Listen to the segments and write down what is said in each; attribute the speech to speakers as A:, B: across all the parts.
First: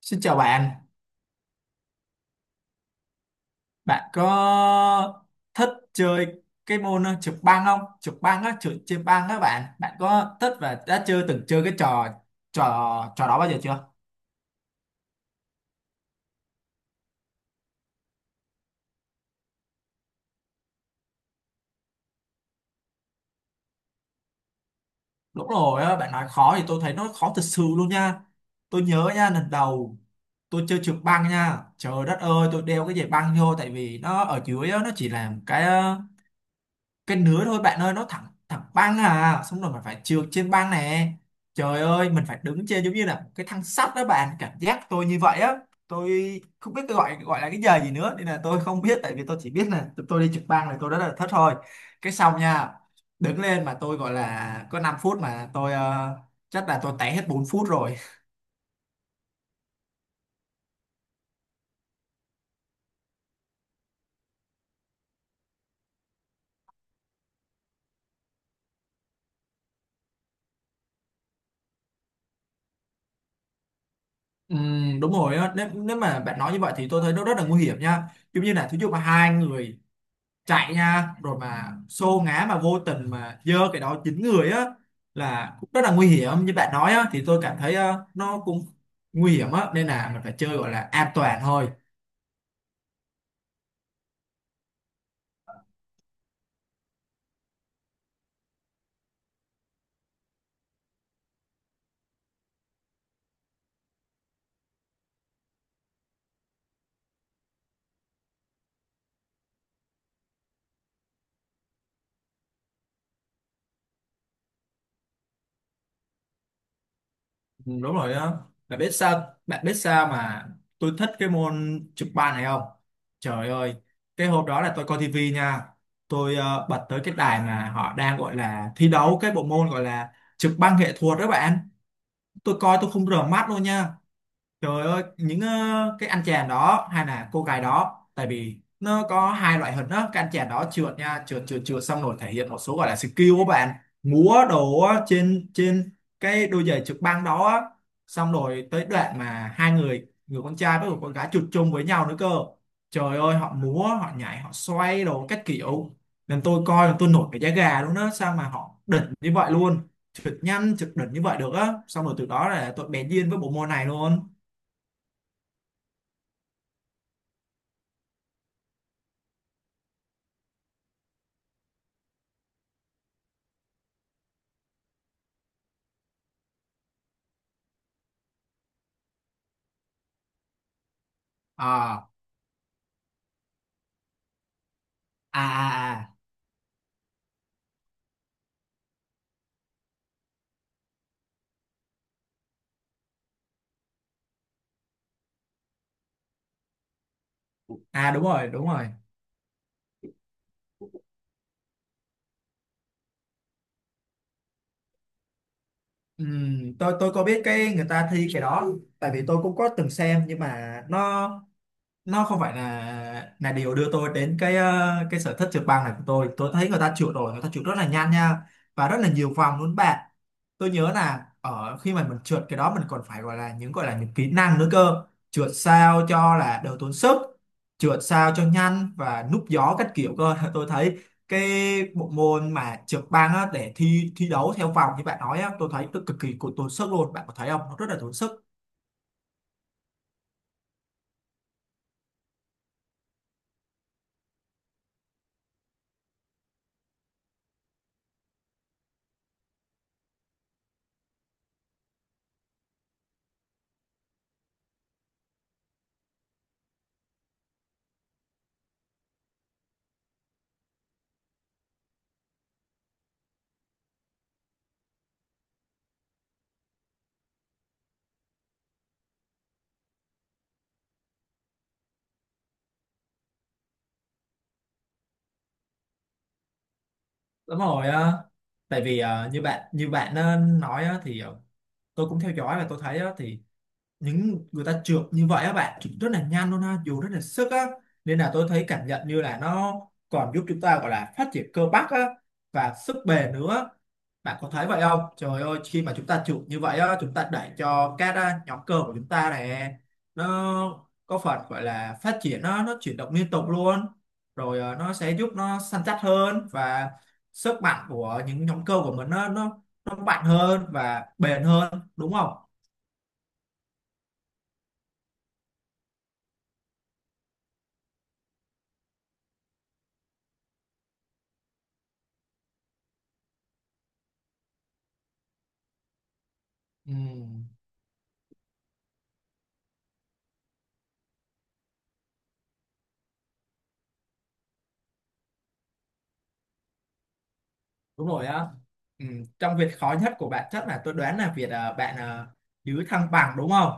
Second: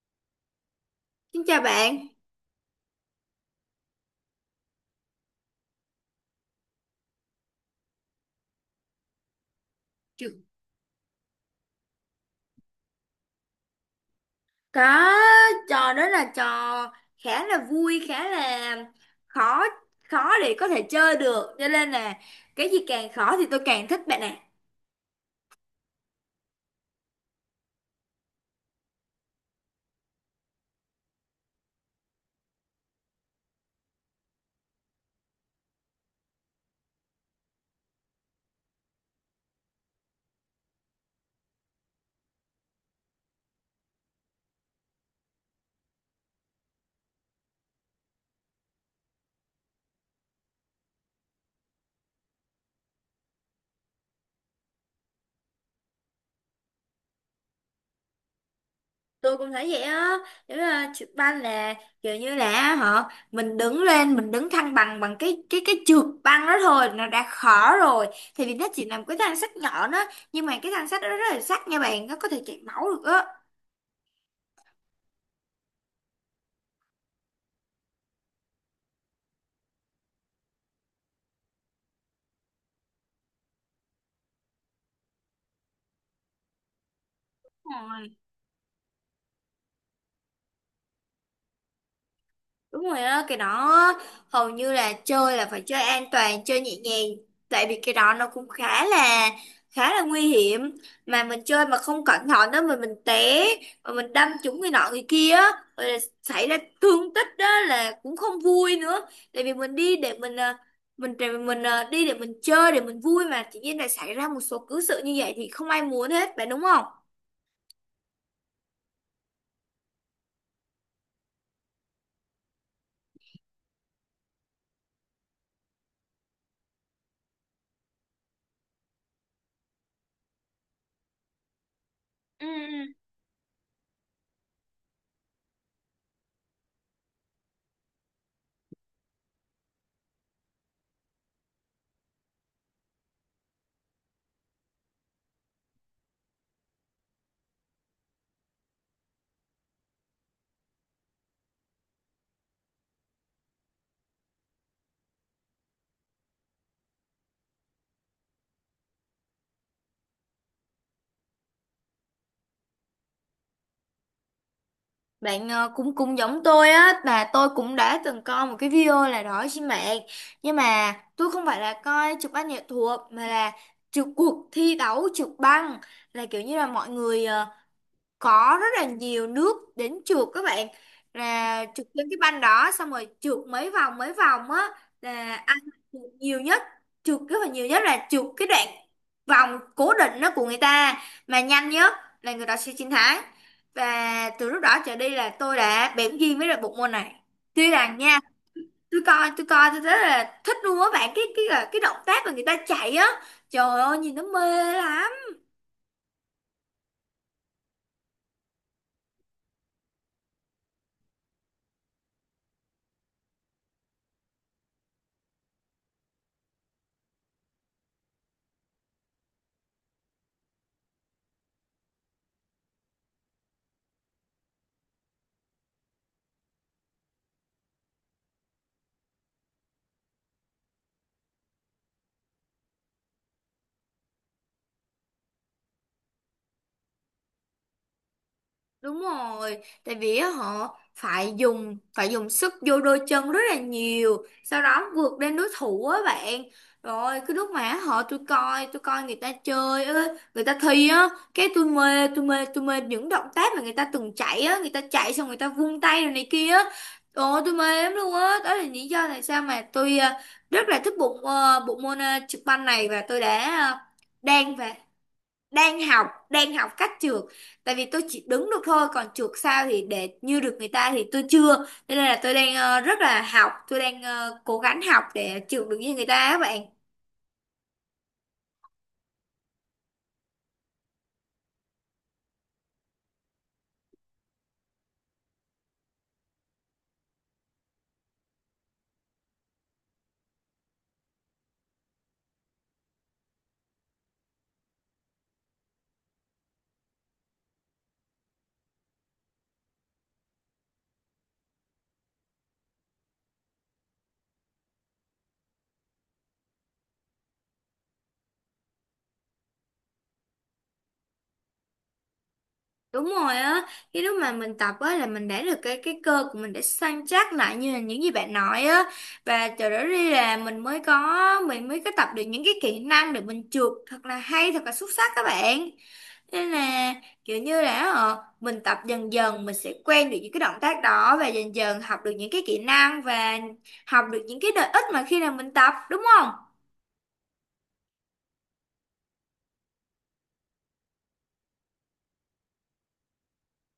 A: Xin chào bạn,
B: Xin chào bạn.
A: bạn có thích chơi cái môn trượt băng không? Trượt băng á, trượt trên băng á bạn, bạn có
B: Trường-
A: thích và đã chưa từng chơi cái trò trò trò đó bao giờ chưa?
B: Có, trò đó là trò khá là vui, khá là khó khó để có thể chơi được. Cho nên là cái gì càng khó thì tôi càng thích bạn ạ.
A: Đúng rồi á, bạn nói khó thì tôi thấy nó khó thật sự luôn nha. Tôi nhớ nha, lần đầu tôi chơi trượt băng nha, trời đất ơi, tôi đeo cái giày băng vô tại vì nó ở dưới á, nó chỉ là một cái nứa thôi bạn ơi, nó thẳng thẳng băng à, xong rồi mình phải trượt trên băng này. Trời ơi, mình phải đứng trên giống như là một cái thang sắt đó bạn, cảm giác tôi như vậy á. Tôi không biết cái gọi gọi là cái giờ gì nữa, nên là tôi không biết, tại vì tôi chỉ biết là tụi tôi đi trượt băng này, tôi đã là thất thôi. Cái xong nha, đứng lên mà tôi gọi là có 5 phút mà chắc là tôi té hết 4 phút rồi.
B: Tôi cũng thấy vậy á. Giống như là trượt băng là kiểu như là họ mình đứng lên, mình đứng thăng bằng bằng cái trượt băng đó thôi nó đã khó rồi. Thì vì nó chỉ là một cái thanh sắt nhỏ đó, nhưng mà cái thanh sắt đó rất là sắc nha bạn, nó có thể chảy máu được
A: Ừ, đúng rồi á. Nếu mà bạn nói như vậy thì tôi thấy nó rất là nguy hiểm nha, giống như là thí dụ mà hai người chạy nha, rồi mà xô ngã mà vô tình mà giơ cái đó dính người á là cũng rất là nguy hiểm như bạn nói á, thì tôi cảm thấy
B: á.
A: nó cũng nguy hiểm á, nên là mình phải chơi gọi là an toàn thôi.
B: Đúng rồi á, cái đó hầu như là chơi là phải chơi an toàn, chơi nhẹ nhàng. Tại vì cái đó nó cũng khá là nguy hiểm. Mà mình chơi mà không cẩn thận đó mà mình té, mà mình đâm trúng người nọ người kia, á, rồi là xảy ra thương tích đó là cũng không vui nữa. Tại vì mình đi để mình à, mình để mình à, đi để mình chơi để mình vui mà tự nhiên lại xảy ra một số cứ sự như vậy thì không ai muốn hết, phải đúng không?
A: Ừ, đúng rồi á, bạn biết sao, bạn biết sao mà tôi thích cái môn chụp bàn này không? Trời ơi, cái hôm đó là tôi coi tivi nha, bật tới cái đài mà họ đang gọi là thi đấu cái bộ môn gọi là chụp băng nghệ thuật đó bạn.
B: Ừ,
A: Tôi coi tôi không rửa mắt luôn nha. Trời ơi, cái anh chàng đó hay là cô gái đó, tại vì nó có hai loại hình đó, cái anh chàng đó trượt nha, trượt trượt trượt xong rồi thể hiện một số gọi là skill của bạn, múa đồ á, trên trên cái đôi giày trượt băng đó á. Xong rồi tới đoạn mà hai người, người con trai với người con gái trượt chung với nhau nữa cơ. Trời ơi, họ múa, họ nhảy, họ xoay đồ các kiểu. Nên tôi coi là tôi nổi cái da gà luôn đó, sao mà họ đỉnh như vậy luôn. Trượt nhanh, trượt đỉnh như vậy được á. Xong rồi từ đó là tôi bén duyên với bộ môn này luôn.
B: bạn cũng cũng giống tôi á, mà tôi cũng đã từng coi một cái video là đó trên mạng. Nhưng mà tôi không phải là coi chụp ảnh nghệ thuật, mà là chụp cuộc thi đấu trượt băng, là kiểu như là mọi người có rất là nhiều nước đến trượt các bạn, là trượt
A: à
B: trên cái banh đó xong rồi trượt mấy vòng á, là
A: à
B: ai mà trượt
A: à
B: nhiều nhất, trượt rất là nhiều nhất là trượt cái đoạn vòng cố định đó của người ta mà nhanh nhất là người ta sẽ chiến thắng. Và từ lúc đó trở đi là tôi đã bén duyên với lại bộ môn này, tuy rằng
A: À,
B: nha.
A: đúng rồi, đúng rồi.
B: Tôi coi tôi rất là thích luôn á bạn, cái động tác mà người ta chạy á, trời ơi nhìn nó mê lắm.
A: Tôi có biết cái người ta thi cái đó, tại vì tôi cũng có từng xem, nhưng mà nó không phải là điều đưa tôi đến cái sở thích trượt băng này của tôi. Tôi thấy người ta trượt, rồi người ta trượt rất là nhanh nha, và rất là nhiều vòng luôn bạn. Tôi nhớ là ở khi mà mình trượt cái đó mình còn phải gọi là những, gọi là những kỹ năng nữa cơ. Trượt sao cho là đỡ tốn sức, trượt sao cho nhanh và núp gió các kiểu cơ. Tôi thấy cái bộ môn mà trượt băng á, để thi thi đấu theo vòng như bạn nói á, tôi thấy cực kỳ tốn sức luôn, bạn có thấy không, nó rất là tốn sức.
B: Đúng rồi, tại vì á, họ phải dùng sức vô đôi chân rất là nhiều, sau đó vượt lên đối thủ á bạn. Rồi cái lúc mà họ tôi coi người ta chơi á, người ta thi á, cái tôi mê, tôi mê, tôi mê những động tác mà người ta từng chạy á, người ta chạy xong người ta vung tay rồi này kia á. Ồ tôi mê lắm luôn á, đó là lý do tại sao mà tôi rất là thích bộ môn trực banh này, và tôi đang và đang học cách trượt. Tại vì tôi chỉ đứng được thôi còn trượt sao thì để như được người ta thì tôi chưa, cho nên là tôi đang rất là học, tôi đang cố gắng học để trượt được như người ta á bạn.
A: Đúng rồi á, tại vì à, như bạn nói á, thì tôi cũng theo dõi và tôi thấy á, thì những người ta trượt như vậy á bạn, trượt rất là nhanh luôn ha, dù rất là sức á, nên là tôi thấy cảm nhận như là nó còn giúp chúng ta gọi là phát triển cơ bắp á, và sức bền nữa. Bạn có thấy vậy không? Trời ơi, khi mà chúng ta trượt như vậy á, chúng ta đẩy cho các à, nhóm cơ của chúng ta này nó có phần gọi là phát triển, nó chuyển động liên tục luôn, rồi nó sẽ giúp nó săn chắc hơn, và sức mạnh của những nhóm cơ của mình nó mạnh hơn và bền hơn, đúng không?
B: Đúng rồi á, cái lúc mà mình tập á là mình để được cái cơ của mình để săn chắc lại như là những gì bạn nói á, và từ đó đi là mình mới có tập được những cái kỹ năng để mình trượt thật là hay thật là xuất sắc các bạn. Nên là
A: Ừ.
B: kiểu như là ờ, mình tập dần dần mình sẽ quen được những cái động tác đó, và dần dần học được những cái kỹ năng và học được những cái lợi ích mà khi nào mình tập đúng không?
A: Đúng rồi á. Ừ, trong việc khó nhất của bạn chắc là tôi đoán là việc à, bạn à, giữ thăng bằng đúng không?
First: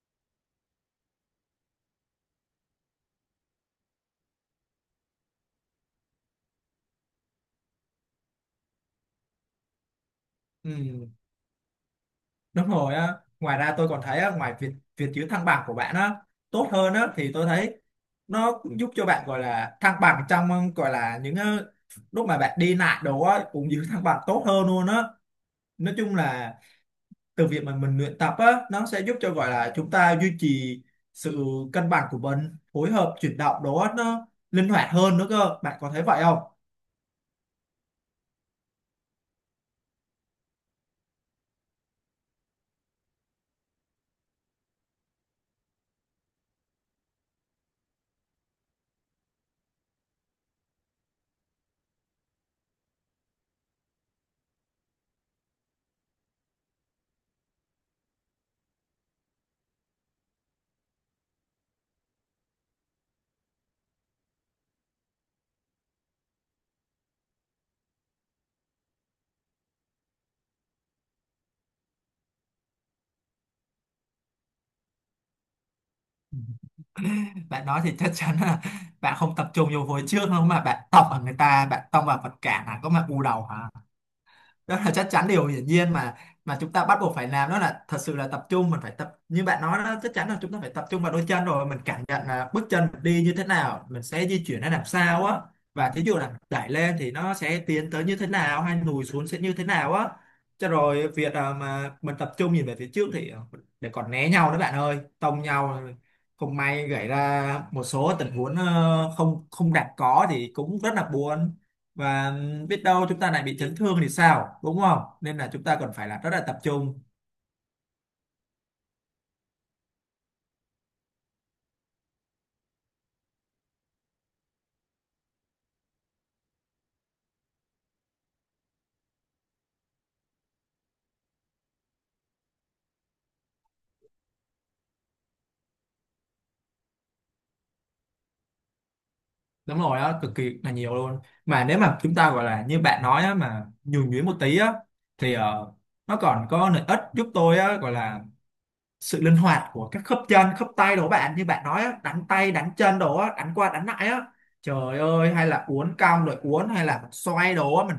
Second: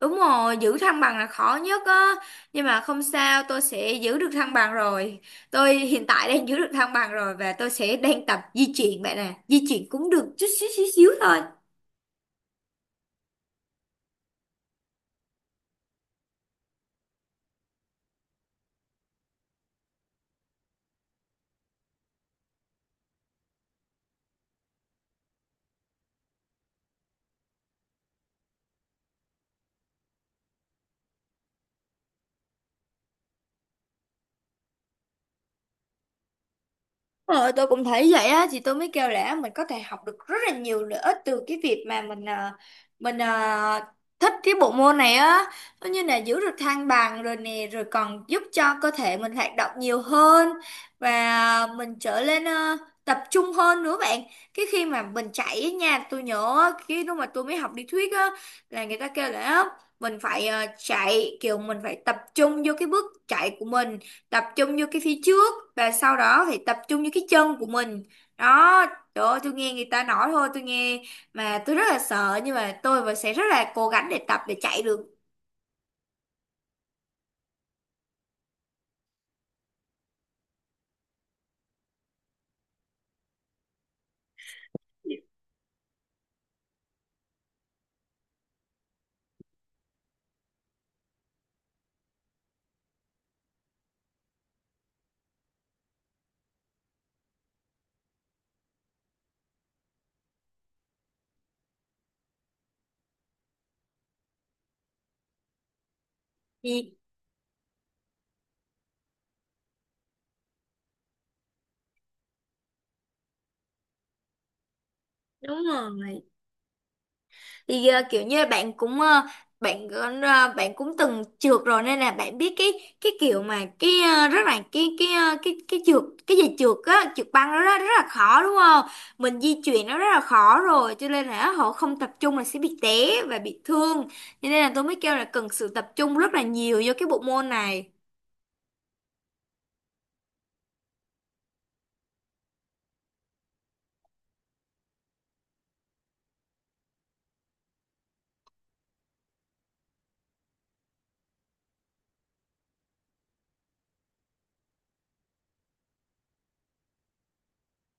B: Đúng rồi, giữ thăng bằng là khó nhất á. Nhưng mà không sao, tôi sẽ giữ được thăng bằng rồi. Tôi hiện tại đang giữ được thăng bằng rồi, và tôi sẽ đang tập di chuyển bạn nè. Di chuyển cũng được chút xíu xíu
A: Ừ,
B: xíu thôi.
A: đúng rồi á. Ngoài ra tôi còn thấy á, ngoài việc việc giữ thăng bằng của bạn á tốt hơn á, thì tôi thấy nó cũng giúp cho bạn gọi là thăng bằng trong gọi là lúc mà bạn đi lại đồ á cũng giữ thăng bằng tốt hơn luôn á. Nói chung là từ việc mà mình luyện tập á, nó sẽ giúp cho gọi là chúng ta duy trì sự cân bằng của mình, phối hợp chuyển động đó nó linh hoạt hơn nữa cơ. Bạn có thấy vậy không?
B: Ờ, tôi cũng thấy vậy á, thì tôi mới kêu là mình có thể học được rất là nhiều lợi ích từ cái việc mà mình thích cái bộ môn này á. Nó như là giữ được thăng bằng rồi nè, rồi còn giúp cho cơ thể mình hoạt động nhiều hơn và mình trở lên tập trung hơn nữa bạn. Cái khi mà mình chạy á nha, tôi nhớ á, khi lúc mà tôi mới học lý thuyết á là người ta kêu là á, mình phải chạy kiểu mình phải tập trung vô cái bước chạy của mình, tập trung vô cái phía trước và sau đó thì tập trung vô cái chân của mình đó. Trời ơi tôi nghe người ta nói thôi tôi nghe mà tôi rất là sợ, nhưng mà tôi vẫn sẽ rất là cố gắng để tập để chạy được.
A: Bạn nói thì chắc chắn là bạn không tập trung vô hồi trước đâu, mà bạn tông vào người ta, bạn tông vào vật cản hả, có mà u đầu hả? Đó là chắc chắn điều hiển nhiên mà chúng ta bắt buộc phải làm đó là thật sự là tập trung. Mình phải tập như bạn nói đó, chắc chắn là chúng ta phải tập trung vào đôi chân, rồi mình cảm nhận là bước chân mình đi như thế nào, mình sẽ di chuyển ra làm sao á, và thí dụ là đẩy lên thì nó sẽ tiến tới như thế nào, hay lùi xuống sẽ như thế nào á. Cho rồi việc à, mà mình tập trung nhìn về phía trước thì để còn né nhau đó bạn ơi, tông nhau không may
B: Thì
A: gãy ra một số tình huống không không đạt có thì cũng rất là buồn, và biết đâu chúng ta lại bị chấn thương thì sao, đúng không? Nên là
B: đúng
A: chúng ta cần phải là
B: rồi,
A: rất là tập trung.
B: thì kiểu như là bạn cũng bạn bạn cũng từng trượt rồi, nên là bạn biết cái kiểu mà cái rất là cái trượt cái gì trượt á trượt băng đó rất, rất là khó đúng không. Mình di chuyển nó rất là khó rồi, cho nên là họ không tập trung là sẽ bị té và bị thương. Cho nên là tôi mới kêu là cần sự tập trung rất là nhiều vô cái bộ môn này.
A: Đúng rồi đó, cực kỳ là nhiều luôn. Mà nếu mà chúng ta gọi là như bạn nói á, mà nhường nhuyễn một tí á, thì nó còn có lợi ích giúp tôi á, gọi là sự linh hoạt của các khớp chân khớp tay đó bạn, như bạn nói á, đánh tay đánh chân đó, đánh qua đánh lại á. Trời ơi, hay là uốn cong rồi uốn, hay là mình xoay đồ, mình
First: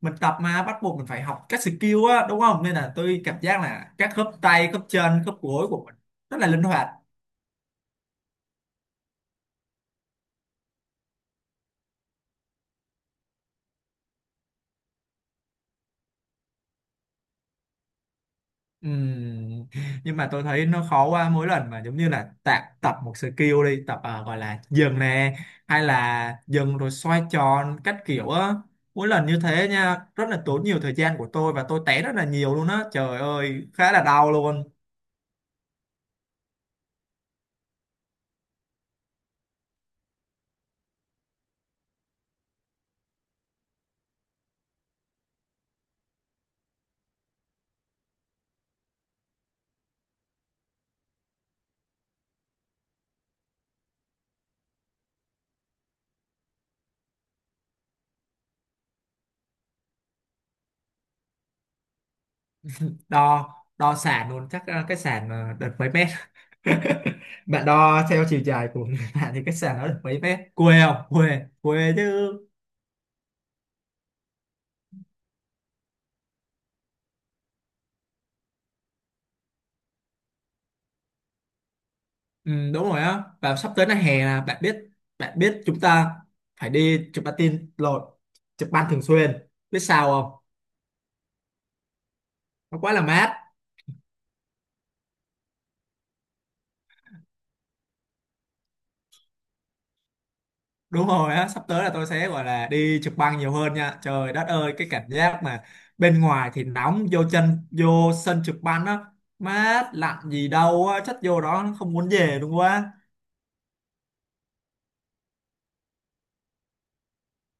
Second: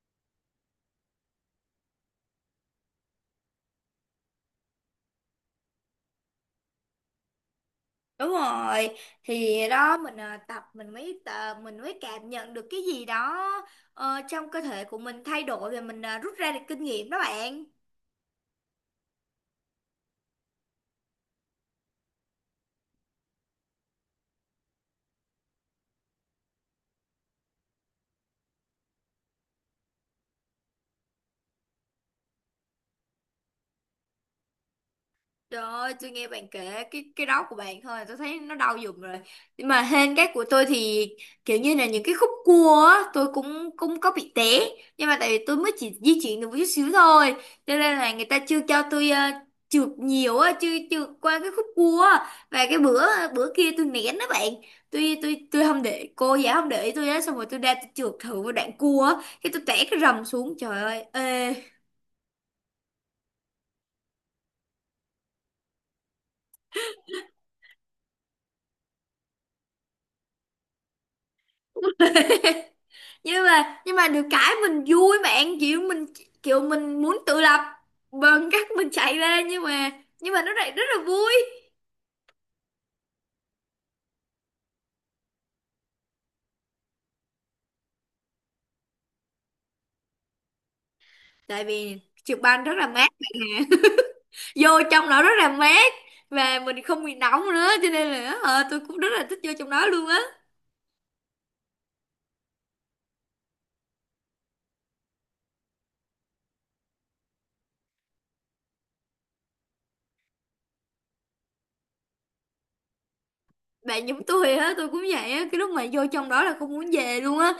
A: mình tập mà bắt buộc mình phải học các skill á, đúng không? Nên là tôi cảm giác là các khớp tay khớp chân khớp gối của mình rất là linh hoạt.
B: Đúng rồi, thì đó mình tập, mình mới cảm nhận được cái gì đó trong cơ thể của mình thay đổi, và mình rút ra được kinh nghiệm đó bạn.
A: Ừm, nhưng mà tôi thấy nó khó, qua mỗi lần mà giống như là tập tập một skill, đi tập à, gọi là dừng nè, hay là dừng rồi xoay tròn các kiểu á, mỗi lần như thế nha rất là tốn nhiều thời gian của tôi, và tôi té rất là nhiều luôn á, trời ơi, khá là đau luôn.
B: Trời ơi, tôi nghe bạn kể cái đó của bạn thôi, tôi thấy nó đau giùm rồi. Nhưng mà hên cái của tôi thì kiểu như là những cái khúc cua á, tôi cũng cũng có bị té. Nhưng mà tại vì tôi mới chỉ di chuyển được một chút xíu thôi, cho nên là người ta chưa cho tôi trượt nhiều á, chưa trượt qua cái khúc cua á. Và cái bữa bữa kia tôi nén đó bạn. Tôi không để cô giáo không để ý tôi á, xong rồi tôi ra tôi trượt thử một đoạn cua á, cái tôi té cái rầm xuống. Trời ơi, ê,
A: Đo đo sàn luôn chắc à, cái sàn à, được mấy mét? Bạn đo theo chiều dài của người bạn thì cái sàn nó được mấy mét, quê không, quê quê chứ?
B: nhưng mà được cái mình vui bạn, kiểu mình muốn tự lập bằng cách mình chạy ra, nhưng mà nó lại rất là vui.
A: Ừ, đúng rồi á, và sắp tới là hè là bạn biết, bạn biết chúng ta phải đi chụp patin, tin lộn, chụp băng thường xuyên, biết sao không?
B: Tại vì trượt băng rất
A: Nó
B: là
A: quá là
B: mát
A: mát.
B: bạn ạ, vô trong đó rất là mát và mình không bị nóng nữa, cho nên là tôi cũng rất là thích vô trong đó luôn á.
A: Đúng rồi á, sắp tới là tôi sẽ gọi là đi chụp băng nhiều hơn nha. Trời đất ơi, cái cảm giác mà bên ngoài thì nóng, vô chân vô sân chụp băng á mát lạnh gì đâu á, chất vô đó không muốn về luôn quá.
B: Bạn giống tôi á, tôi cũng vậy á, cái lúc mà vô trong đó là không muốn về luôn á.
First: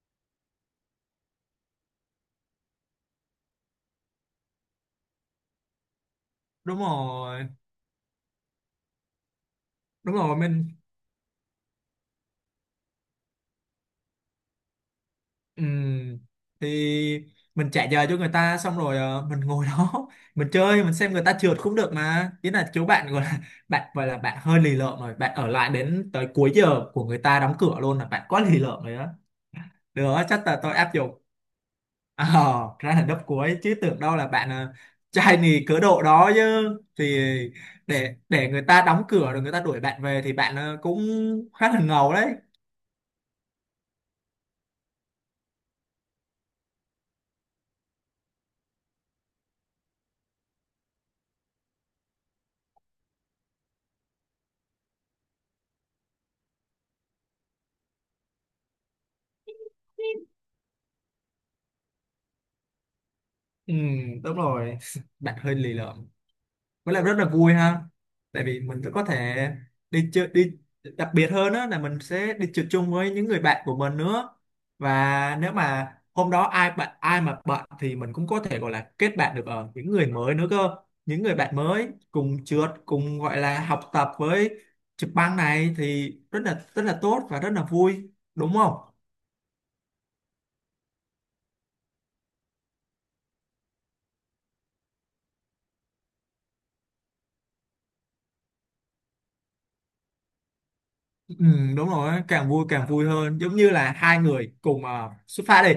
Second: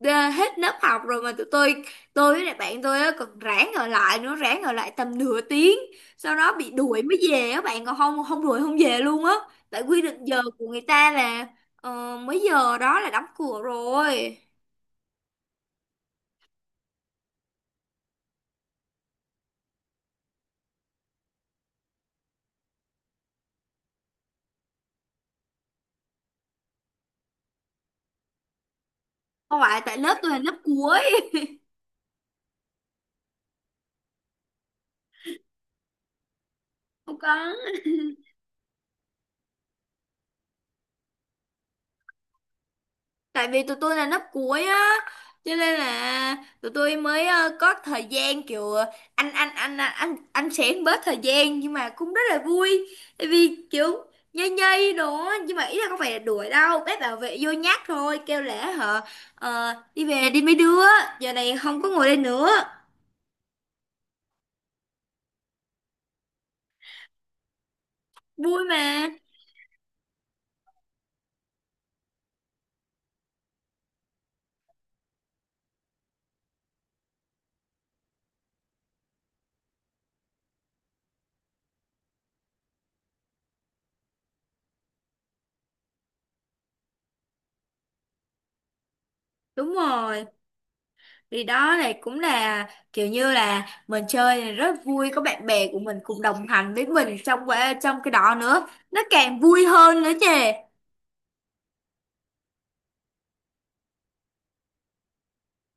B: Hết lớp học rồi mà tụi tôi với lại bạn tôi á còn ráng ở lại nữa, ráng ở lại tầm nửa tiếng, sau đó bị
A: Đúng
B: đuổi mới
A: rồi,
B: về á bạn, còn không không đuổi không về luôn á. Tại quy
A: đúng
B: định
A: rồi
B: giờ của
A: mình.
B: người ta là mấy giờ đó là đóng cửa rồi.
A: Ừ, thì mình trả giờ cho người ta, xong rồi mình ngồi đó mình chơi, mình xem người ta trượt cũng được mà, ý là chú bạn gọi là bạn gọi là bạn hơi lì lợm rồi, bạn ở lại đến tới cuối giờ của người ta đóng cửa luôn là bạn quá lì lợm rồi đó.
B: Không phải tại lớp
A: Được,
B: tôi là
A: chắc
B: lớp
A: là tôi áp
B: cuối.
A: dụng. Ờ, ra là đớp cuối, chứ tưởng đâu là trai nì cớ độ đó chứ, thì
B: Không,
A: để người ta đóng cửa rồi người ta đuổi bạn về thì bạn cũng khá là ngầu đấy.
B: tại vì tụi tôi là lớp cuối á, cho nên là tụi tôi mới có thời gian kiểu anh xén bớt thời gian, nhưng mà cũng rất là vui tại vì kiểu nhây nhây đồ á, nhưng mà ý là không phải là đuổi đâu, bác bảo vệ vô nhắc thôi, kêu lễ hả đi về đi mấy đứa, giờ này không có ngồi đây nữa.
A: Ừ, đúng rồi. Bạn hơi lì lợm, với lại rất là vui ha, tại vì
B: Vui
A: mình cũng có
B: mà.
A: thể đi chơi đi, đặc biệt hơn đó là mình sẽ đi trượt chung với những người bạn của mình nữa, và nếu mà hôm đó ai bạn ai mà bận thì mình cũng có thể gọi là kết bạn được ở những người mới nữa cơ, những người bạn mới cùng trượt cùng gọi là học tập với trực băng này, thì rất là tốt và rất là vui đúng không?
B: Đúng rồi. Đi đó là cũng là kiểu như là mình chơi là rất vui, có bạn bè của mình cùng đồng hành với mình trong cái đó nữa nó càng vui hơn nữa chứ.
A: Ừ, đúng rồi á, càng vui, càng vui hơn, giống như là hai người cùng à, xuất phát đi,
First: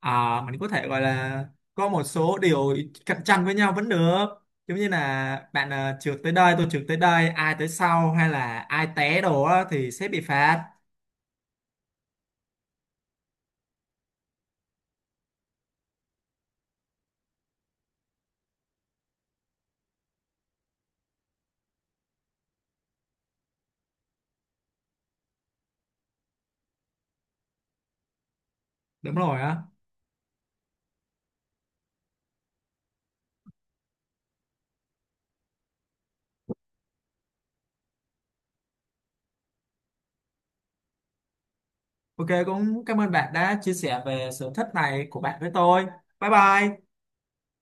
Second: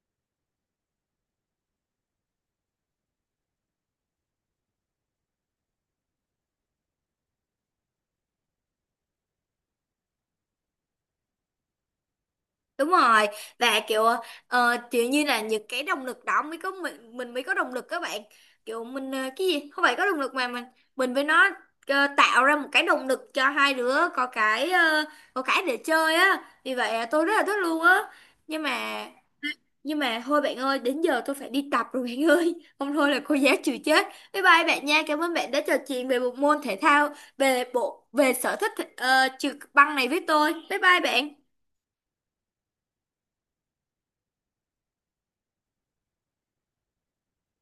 A: à, mình có thể gọi là có một số điều cạnh tranh với nhau vẫn được, giống như là bạn à, trượt tới đây, tôi trượt tới đây, ai tới sau hay là ai té đồ á, thì sẽ bị phạt.
B: Đúng rồi, và kiểu kiểu như là những cái động lực đó mới có mình mới có động lực các bạn, kiểu mình cái gì không phải có động lực mà mình với nó tạo ra một cái động lực cho hai đứa, có cái có cái để chơi á, vì vậy tôi rất là thích luôn á, nhưng mà.
A: Đúng rồi á.
B: Nhưng mà thôi bạn ơi, đến giờ tôi phải đi tập rồi bạn ơi. Không thôi là cô giáo chịu chết. Bye bye bạn nha. Cảm ơn bạn đã trò chuyện về bộ môn thể thao, về bộ về sở thích trượt băng này với tôi. Bye bye bạn.
A: OK, cũng cảm ơn bạn đã chia sẻ về sở thích này của bạn với tôi. Bye bye.